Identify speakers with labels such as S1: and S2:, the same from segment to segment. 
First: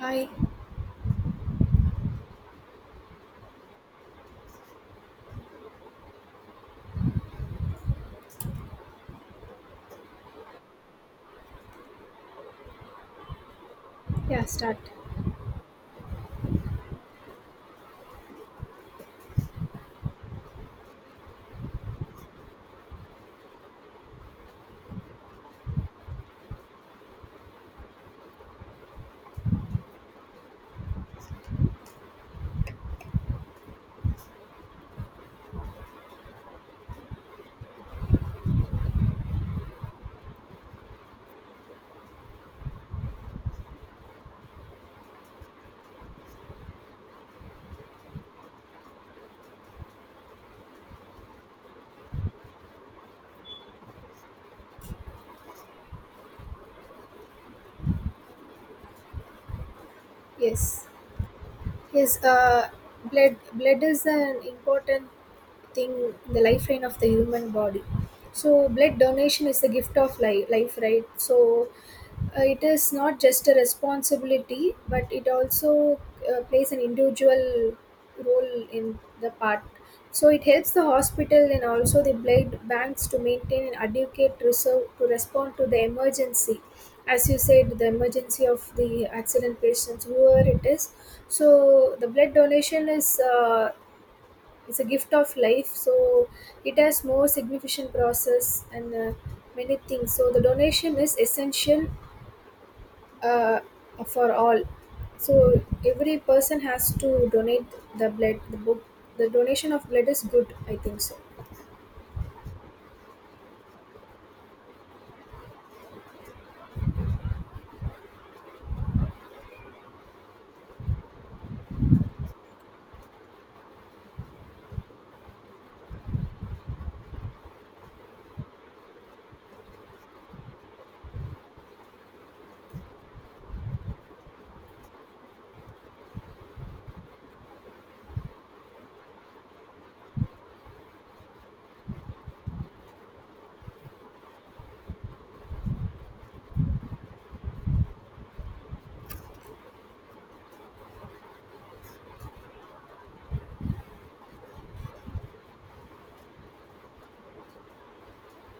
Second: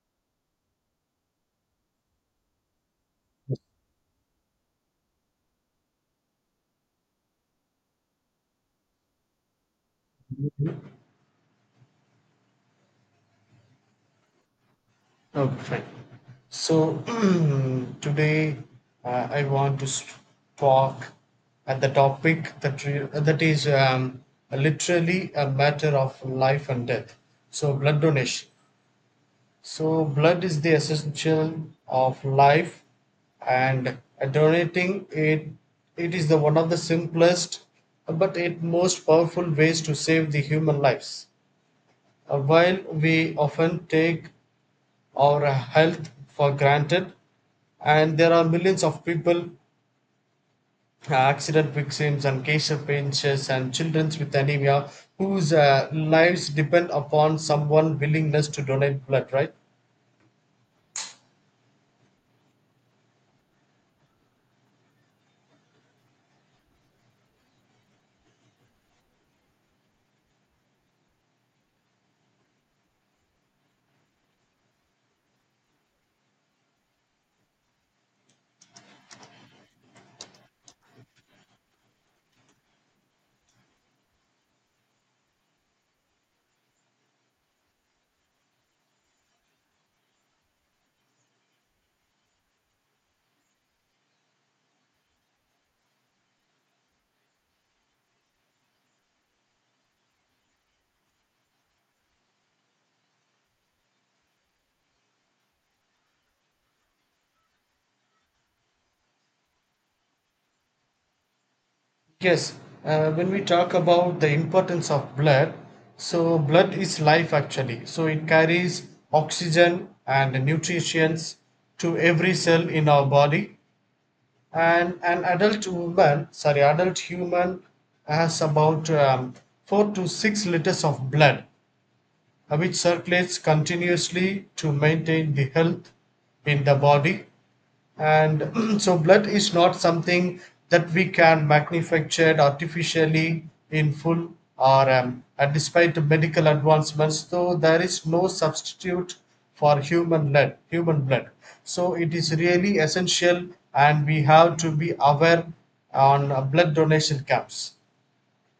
S1: Hi. Yeah, start.
S2: Okay, fine. So today I want to talk at the topic that is literally a matter of life and death. So blood donation. So blood is the essential of life, and donating it is the one of the simplest, but it most powerful ways to save the human lives. While we often take our health for granted, and there are millions of people, accident victims, and cancer patients, and children with anemia whose lives depend upon someone willingness to donate blood, right?
S1: Yes. Yes, blood is an important thing, the lifeline of the human body. So blood donation is the gift of life, right? So it is not just a responsibility, but it also plays an individual role in the part. So it helps the hospital and also the blood banks to maintain an adequate reserve to respond to the emergency, as you said, the emergency of the accident patients, whoever it is. So the blood donation is it's a gift of life. So it has more significant process and many things. So the donation is essential, uh, for all. So every person has to donate the blood. The book, the donation of blood is good, I think so.
S2: Yes, when we talk about the importance of blood, so blood is life actually. So it carries oxygen and nutrients to every cell in our body. And an adult woman sorry adult human has about 4 to 6 liters of blood, which circulates continuously to maintain the health in the body. And so blood is not something that we can manufacture artificially in full or and despite the medical advancements though there is no substitute for human blood, so it is really essential and we have to be aware on blood donation camps.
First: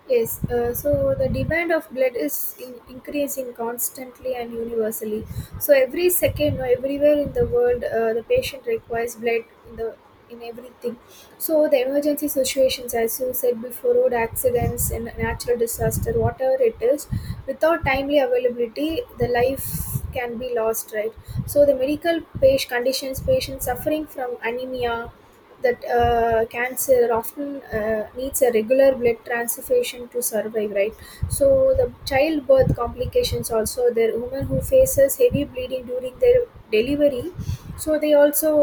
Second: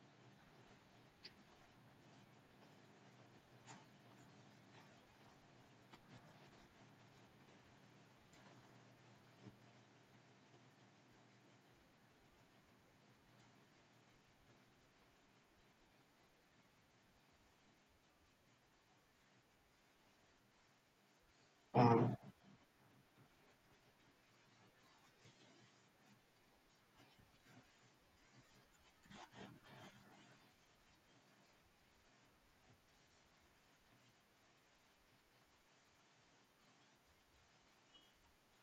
S1: Yes, so the demand of blood is increasing constantly and universally. So every second, or everywhere in the world, the patient requires blood in the in everything. So the emergency situations, as you said before, road accidents and natural disaster, whatever it is, without timely availability, the life can be lost, right? So the
S2: Um,
S1: medical page conditions, patients suffering from anemia, that cancer often needs a regular blood transfusion to survive, right? So the childbirth complications also there, women who faces heavy bleeding during their delivery, so they also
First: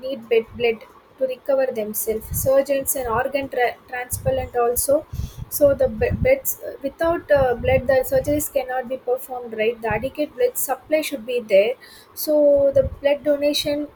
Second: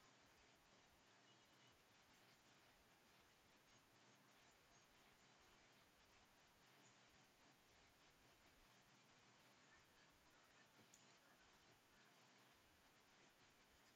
S1: need bed blood to recover themselves, surgeons and organ transplant also. So the beds without blood, the surgeries cannot be performed, right? The adequate blood supply should be there. So the blood donation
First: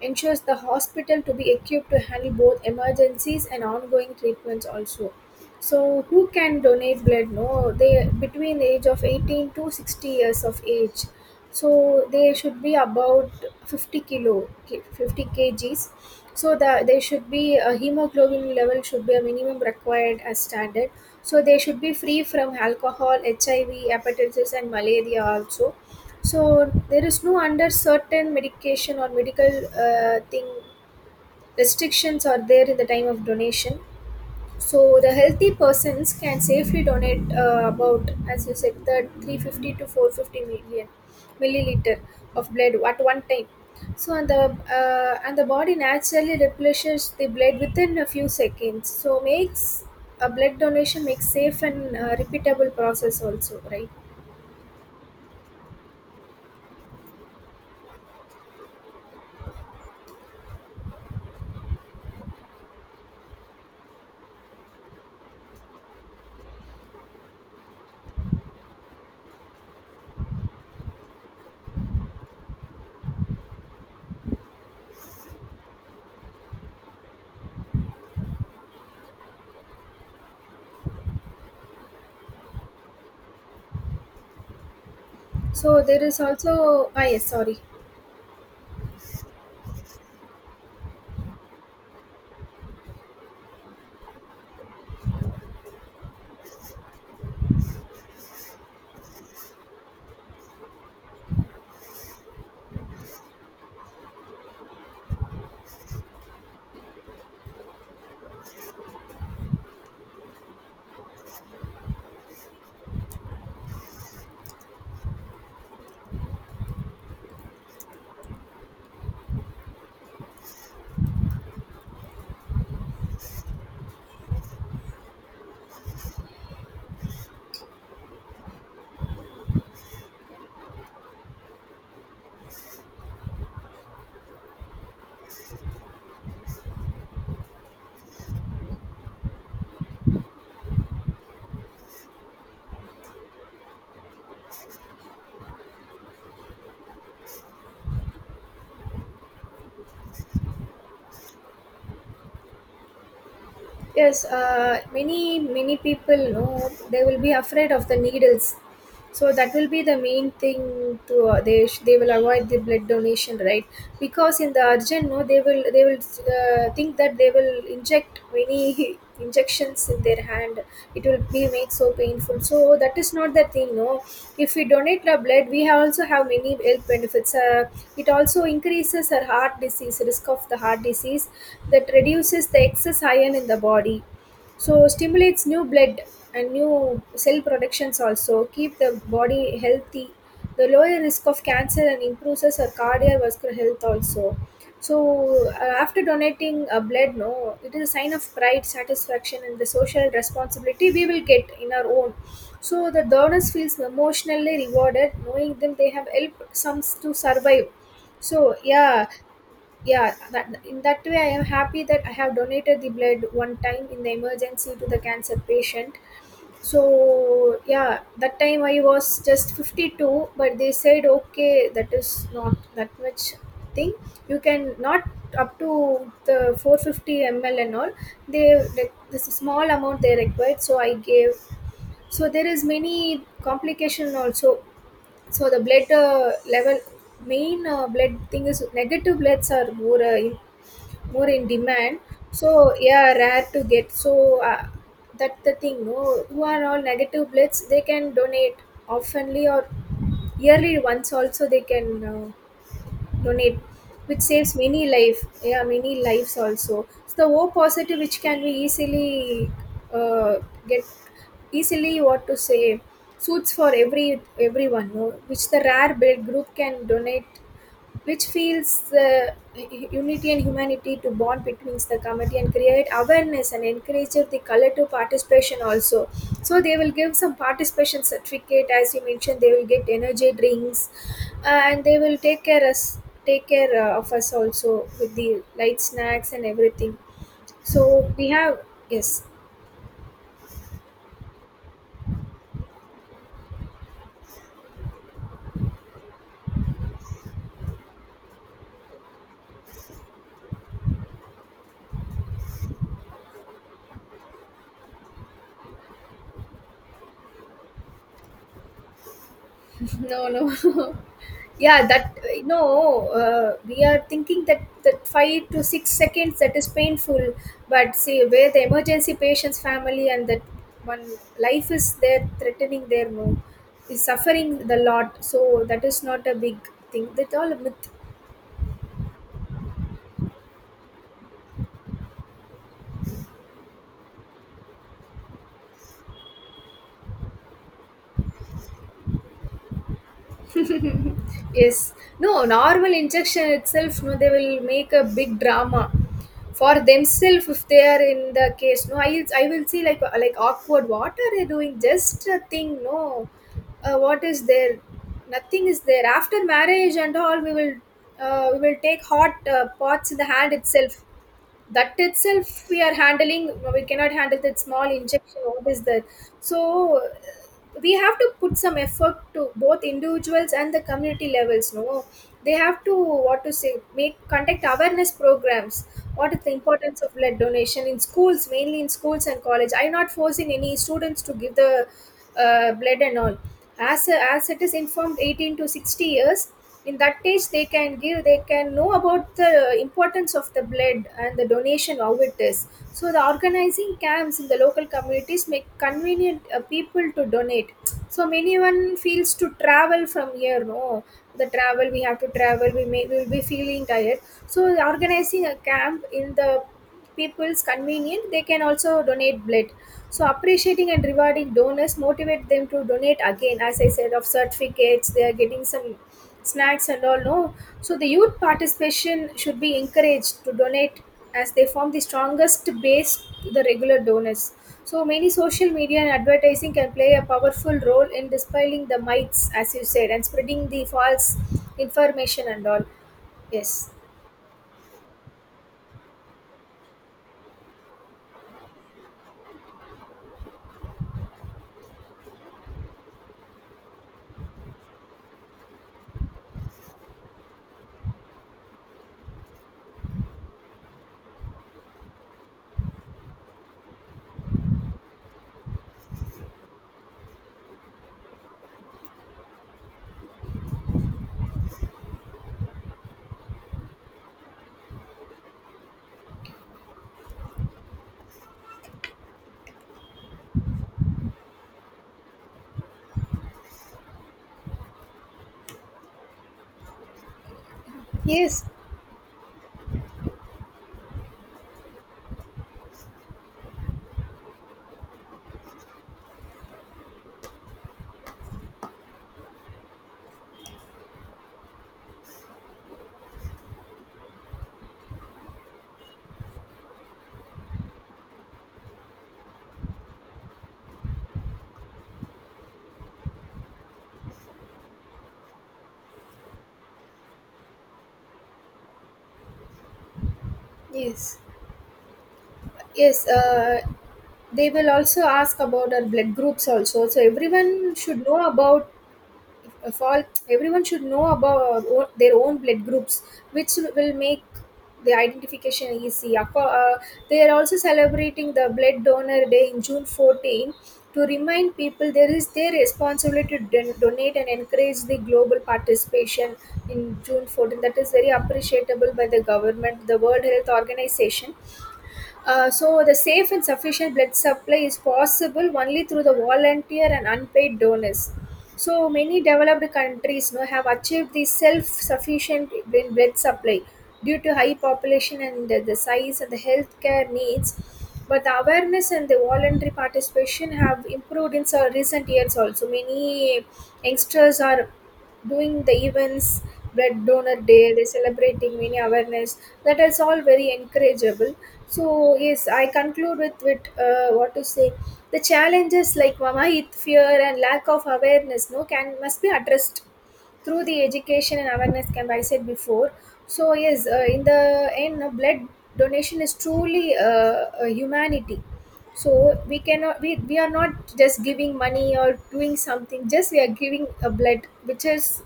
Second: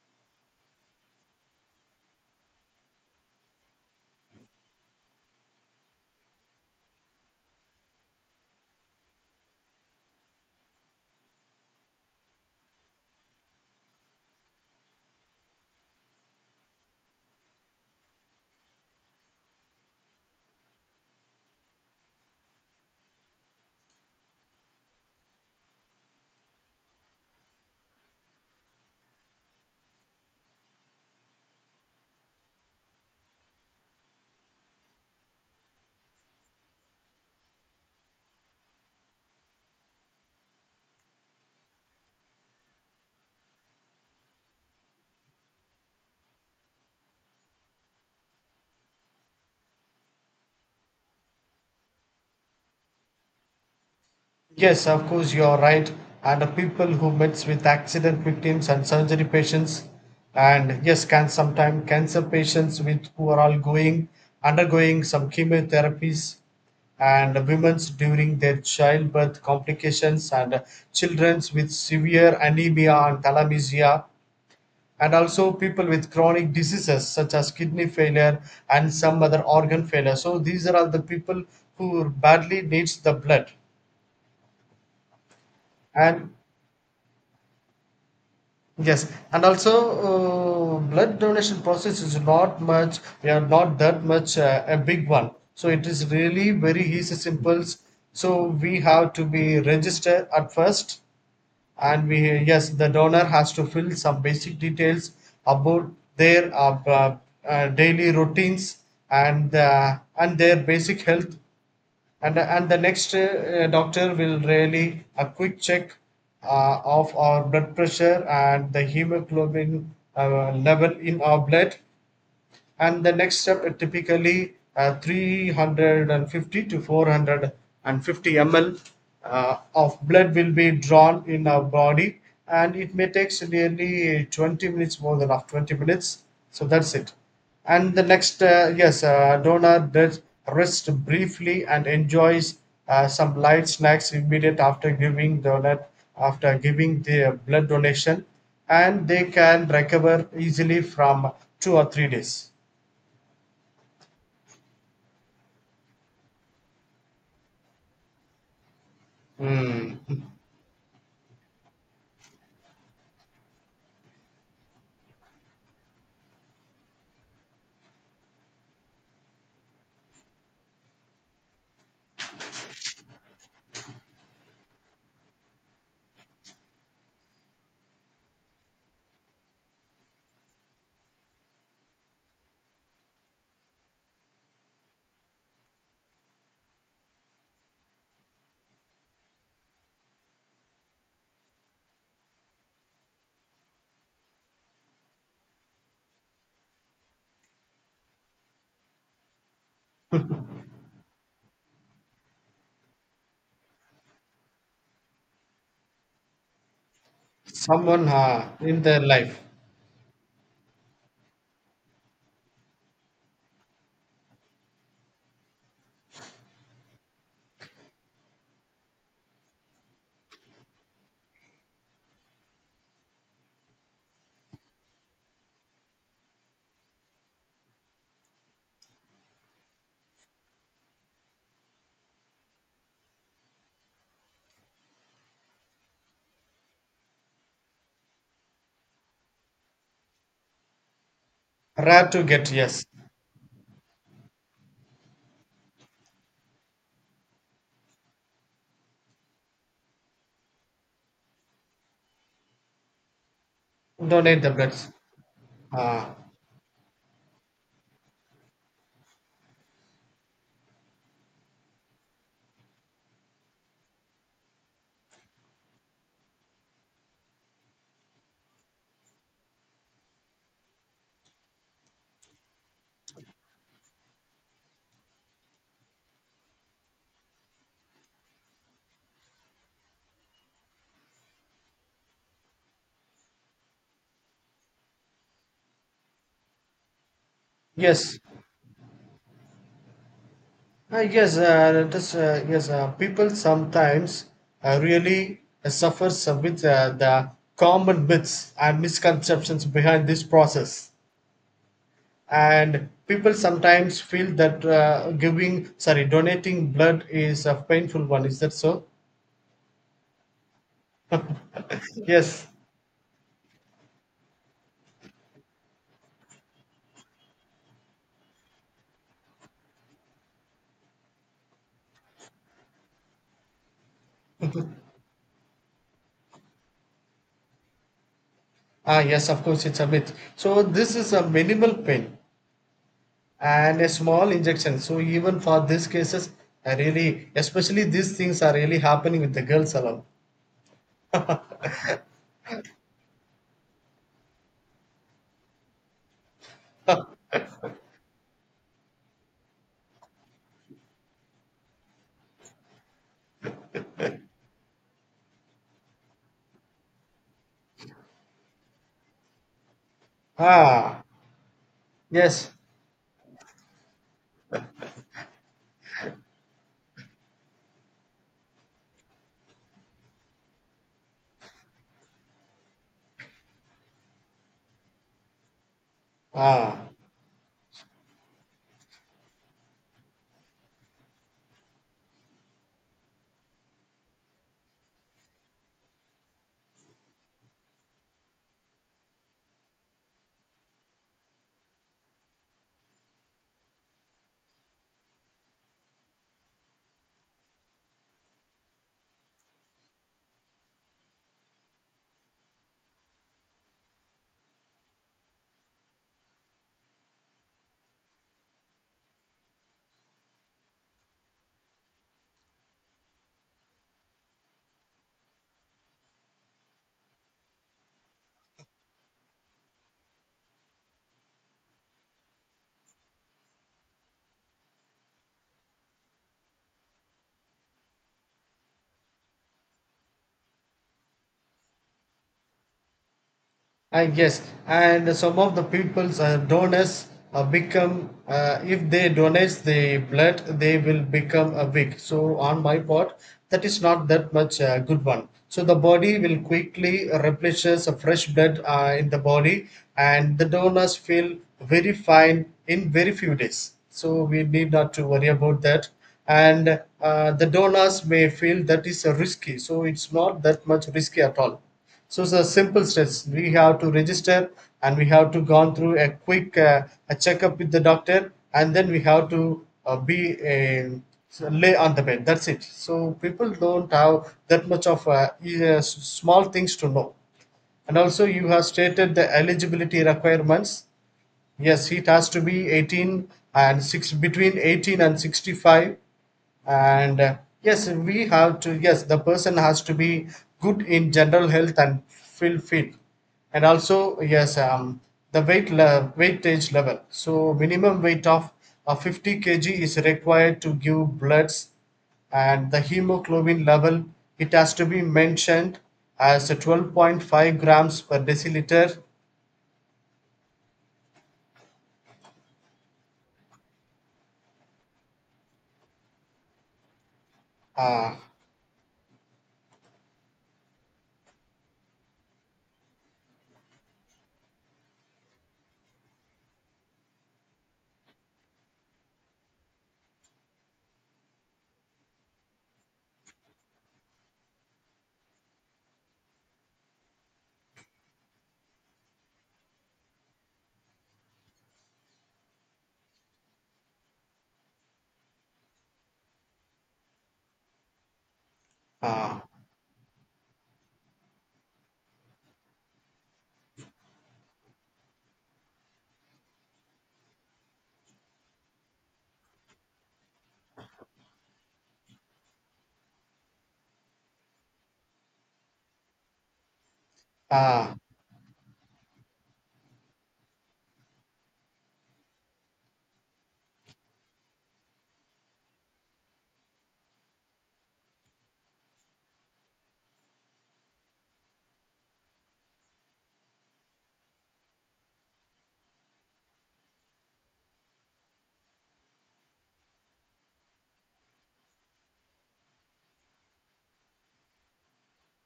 S1: ensures the hospital to be equipped to handle both emergencies and ongoing treatments also. So who can donate blood? No, they between the age of 18 to 60 years of age, so they should be about 50 50 kgs. So the they should be a hemoglobin level should be a minimum required as standard. So they should be free from alcohol, hiv, hepatitis and malaria also. So there is no under certain medication or medical thing restrictions are there in the time of donation. So the healthy persons can safely donate about, as you said, the 350 to 450 million milliliter of blood at one time. So and the body naturally replenishes the blood within a few seconds. So makes a blood donation makes safe and repeatable process also, right?
S2: Yes, of course, you are right. And the people who meets with accident victims and surgery patients, and yes, can sometimes cancer patients with who are all going undergoing some chemotherapies, and women's during their childbirth complications, and children's with severe anemia and thalassemia, and also people with chronic diseases such as kidney failure and some other organ failure. So these are all the people who badly needs the blood.
S1: So there is
S2: And
S1: also, ah, yes, sorry.
S2: yes, and also blood donation process is not much, we are not that much a big one. So it is really very easy, simple. So we have to be registered at first, and we, yes, the donor has to fill some basic details about their daily routines, and their basic health, and the next, doctor will really a quick check of our blood pressure and the hemoglobin level in our blood. And the next step, typically 350 to 450 ml of blood will be drawn in our body, and it may take nearly 20 minutes more than of 20 minutes, so that's it. And the next, yes, donor does rest briefly and enjoys some light snacks immediate after giving the blood donation, and they can recover easily from 2 or 3 days.
S1: Yes, many people know they will be afraid of the needles, so that will be
S2: Hmm.
S1: the main thing to they will avoid the blood donation, right? Because in the urgent, no, they will think that they will inject many injections in their hand, it will be make so painful, so that is not the thing. No, if we donate our blood, we have also have many health benefits. It also increases our heart disease, risk of the heart disease, that reduces the excess iron in the body, so stimulates new blood and new cell productions also, keep the body healthy, the lower risk of cancer and improves our cardiovascular health also. So after donating blood, no, it is a sign of pride, satisfaction and the social responsibility we will get in our own. So the donors feels emotionally rewarded knowing them they have helped some to survive.
S2: Someone
S1: So
S2: in their
S1: yeah,
S2: life.
S1: yeah, that in that way I am happy that I have donated the blood one time in the emergency to the cancer patient. So yeah, that time I was just 52, but they said okay that is not that much thing, you can not up to the 450 ml and all, they like this is small amount they required, so I gave. So there is many complication also. So the blood level, main blood thing is negative bloods are more more in demand.
S2: Rare to get,
S1: So
S2: yes.
S1: yeah, rare to get. So that's the thing. No, who are all negative bloods, they can donate oftenly or yearly once also, they can uh, donate, which
S2: Donate the
S1: saves
S2: blood.
S1: many life, yeah, many
S2: Ah,
S1: lives also. So the o positive which can be easily uh, get easily, what to say, suits for every everyone, no? Which the rare blood group can donate, which feels the unity and humanity to bond between the committee and create awareness and encourage the collective participation also. So they will give some participation certificate, as you mentioned, they will get energy drinks and they will take care us, take care of us also with the light snacks and everything. So
S2: yes.
S1: we have yes.
S2: Ah, yes, people sometimes really suffer some with the common myths and misconceptions behind this process. And people sometimes feel that giving, sorry, donating blood is a painful one. Is that so?
S1: No, no, yeah, that
S2: Yes.
S1: no, we are thinking that that 5 to 6 seconds that is painful, but see where the emergency patient's family and that one life is there threatening their, no, is suffering the lot, so that is not a big thing, that all a myth.
S2: Ah, yes, of course, it's a myth. So this is a minimal pain and a small injection. So even for these cases, I really, especially these things are really happening with the girls alone.
S1: Yes. No, normal injection itself, no, they will make a big drama for themselves if they are in the case. No, I will see like awkward. What are they doing? Just a thing. No, what is there? Nothing is there. After marriage and all, we will take hot pots in the hand
S2: Ah,
S1: itself, that
S2: yes.
S1: itself we are handling, we cannot handle that small injection, what is that? So we have to put some effort to both individuals and the community levels, no, they have to what to say, make conduct awareness programs, what is the
S2: Ah,
S1: importance of blood donation in schools, mainly in schools and college. I'm not forcing any students to give the blood and all, as it is informed 18 to 60 years, in that case they can give, they can know about the importance of the blood and the donation how it is. So the organizing camps in the local communities make convenient people to donate. So many one feels to travel from here, no, the travel we have to travel, we may we will be feeling tired. So organizing a camp in the people's convenient, they can also donate blood. So appreciating and rewarding donors motivate them to donate again. As I said, of certificates, they are getting some snacks and all. No, so the youth participation should be encouraged to donate, as they form the strongest base to the regular donors. So many social media and advertising can play a powerful role in dispelling the myths, as you said, and spreading the false information and all. Yes.
S2: I yes, and some of the people's donors become if they donate the blood, they will become a weak. So on my part, that is not that much good one. So the body will quickly replenishes a fresh blood in the body, and the donors feel very fine in very few days. So we need not to worry about that. And the donors may feel that is risky. So it's not that much risky at all. So it's a simple steps. We have to register and we have to gone through a quick, a checkup with the doctor, and then we have to be a lay on the bed. That's it. So people don't have that much of small things to know. And also you
S1: Yes.
S2: have stated the eligibility requirements. Yes, it has to be 18 and 6 between 18 and 65, and, yes, we have to, yes, the person has to be good in general health and feel fit, and also yes, the weightage level, so minimum weight of 50 kg is required to give bloods, and the hemoglobin level, it has to be mentioned as 12.5 grams per deciliter.
S1: Yes. Yes, they will also ask about our blood groups also. So everyone
S2: uh,
S1: should know about of all. Everyone should know about their own blood groups, which will make the identification easy. They are also celebrating the Blood Donor Day in June 14th to remind people there is their responsibility to donate and encourage the global participation in June 14th. That is very appreciable by the government, the World Health Organization. So, the safe and sufficient blood supply is possible only through the volunteer and unpaid donors. So
S2: uh,
S1: many developed countries now have achieved the self-sufficient in bread supply due to high population and the size and the healthcare needs. But the awareness and the voluntary participation have improved in recent years also. Many youngsters are doing the events, blood donor
S2: uh,
S1: day, they're celebrating many awareness. That is all very encourageable. So yes, I conclude with what to say. The challenges like Wahit fear and lack of awareness, no, can must be addressed through the education and awareness camp I said before. So yes, in the end, no, blood donation is truly a humanity. So we cannot we are not just giving money or doing something. Just we are giving a blood which is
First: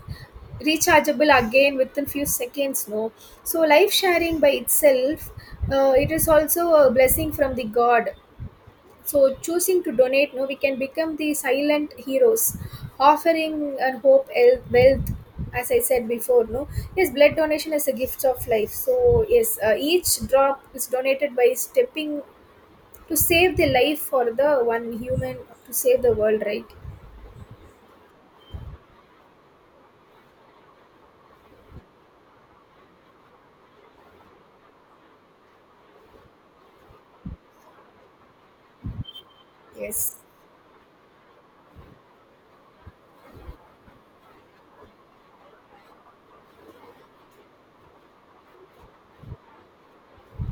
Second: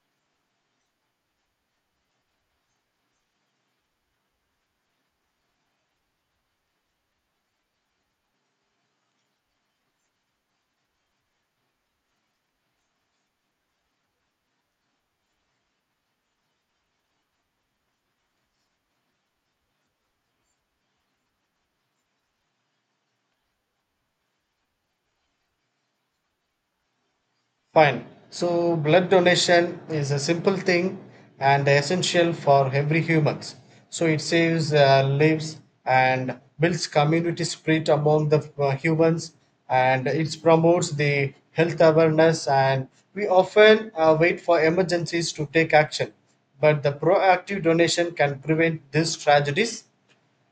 S1: rechargeable again within few seconds, no, so life sharing by itself, it is also a blessing from the god. So, choosing to donate, no, we can become the silent heroes, offering and hope, wealth. As I said before, no, yes, blood donation is a gift of life. So yes, each drop is donated by stepping to save the life for the one human to save the world, right?
S2: Fine. So blood donation is a simple thing and essential for every humans. So it saves lives and builds community spirit among the humans, and
S1: Yes,
S2: it promotes the health awareness, and we often wait for emergencies to take action, but the proactive donation can prevent these tragedies.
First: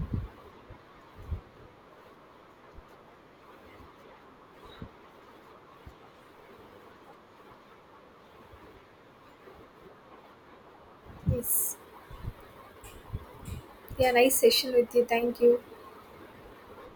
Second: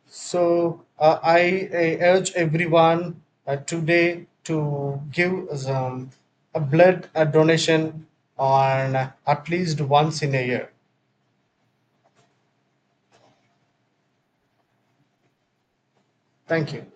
S2: So I urge everyone today to give um, a blood donation on at least once in a year.
S1: yes. Yeah, nice session with you. Thank you.
S2: Thank you.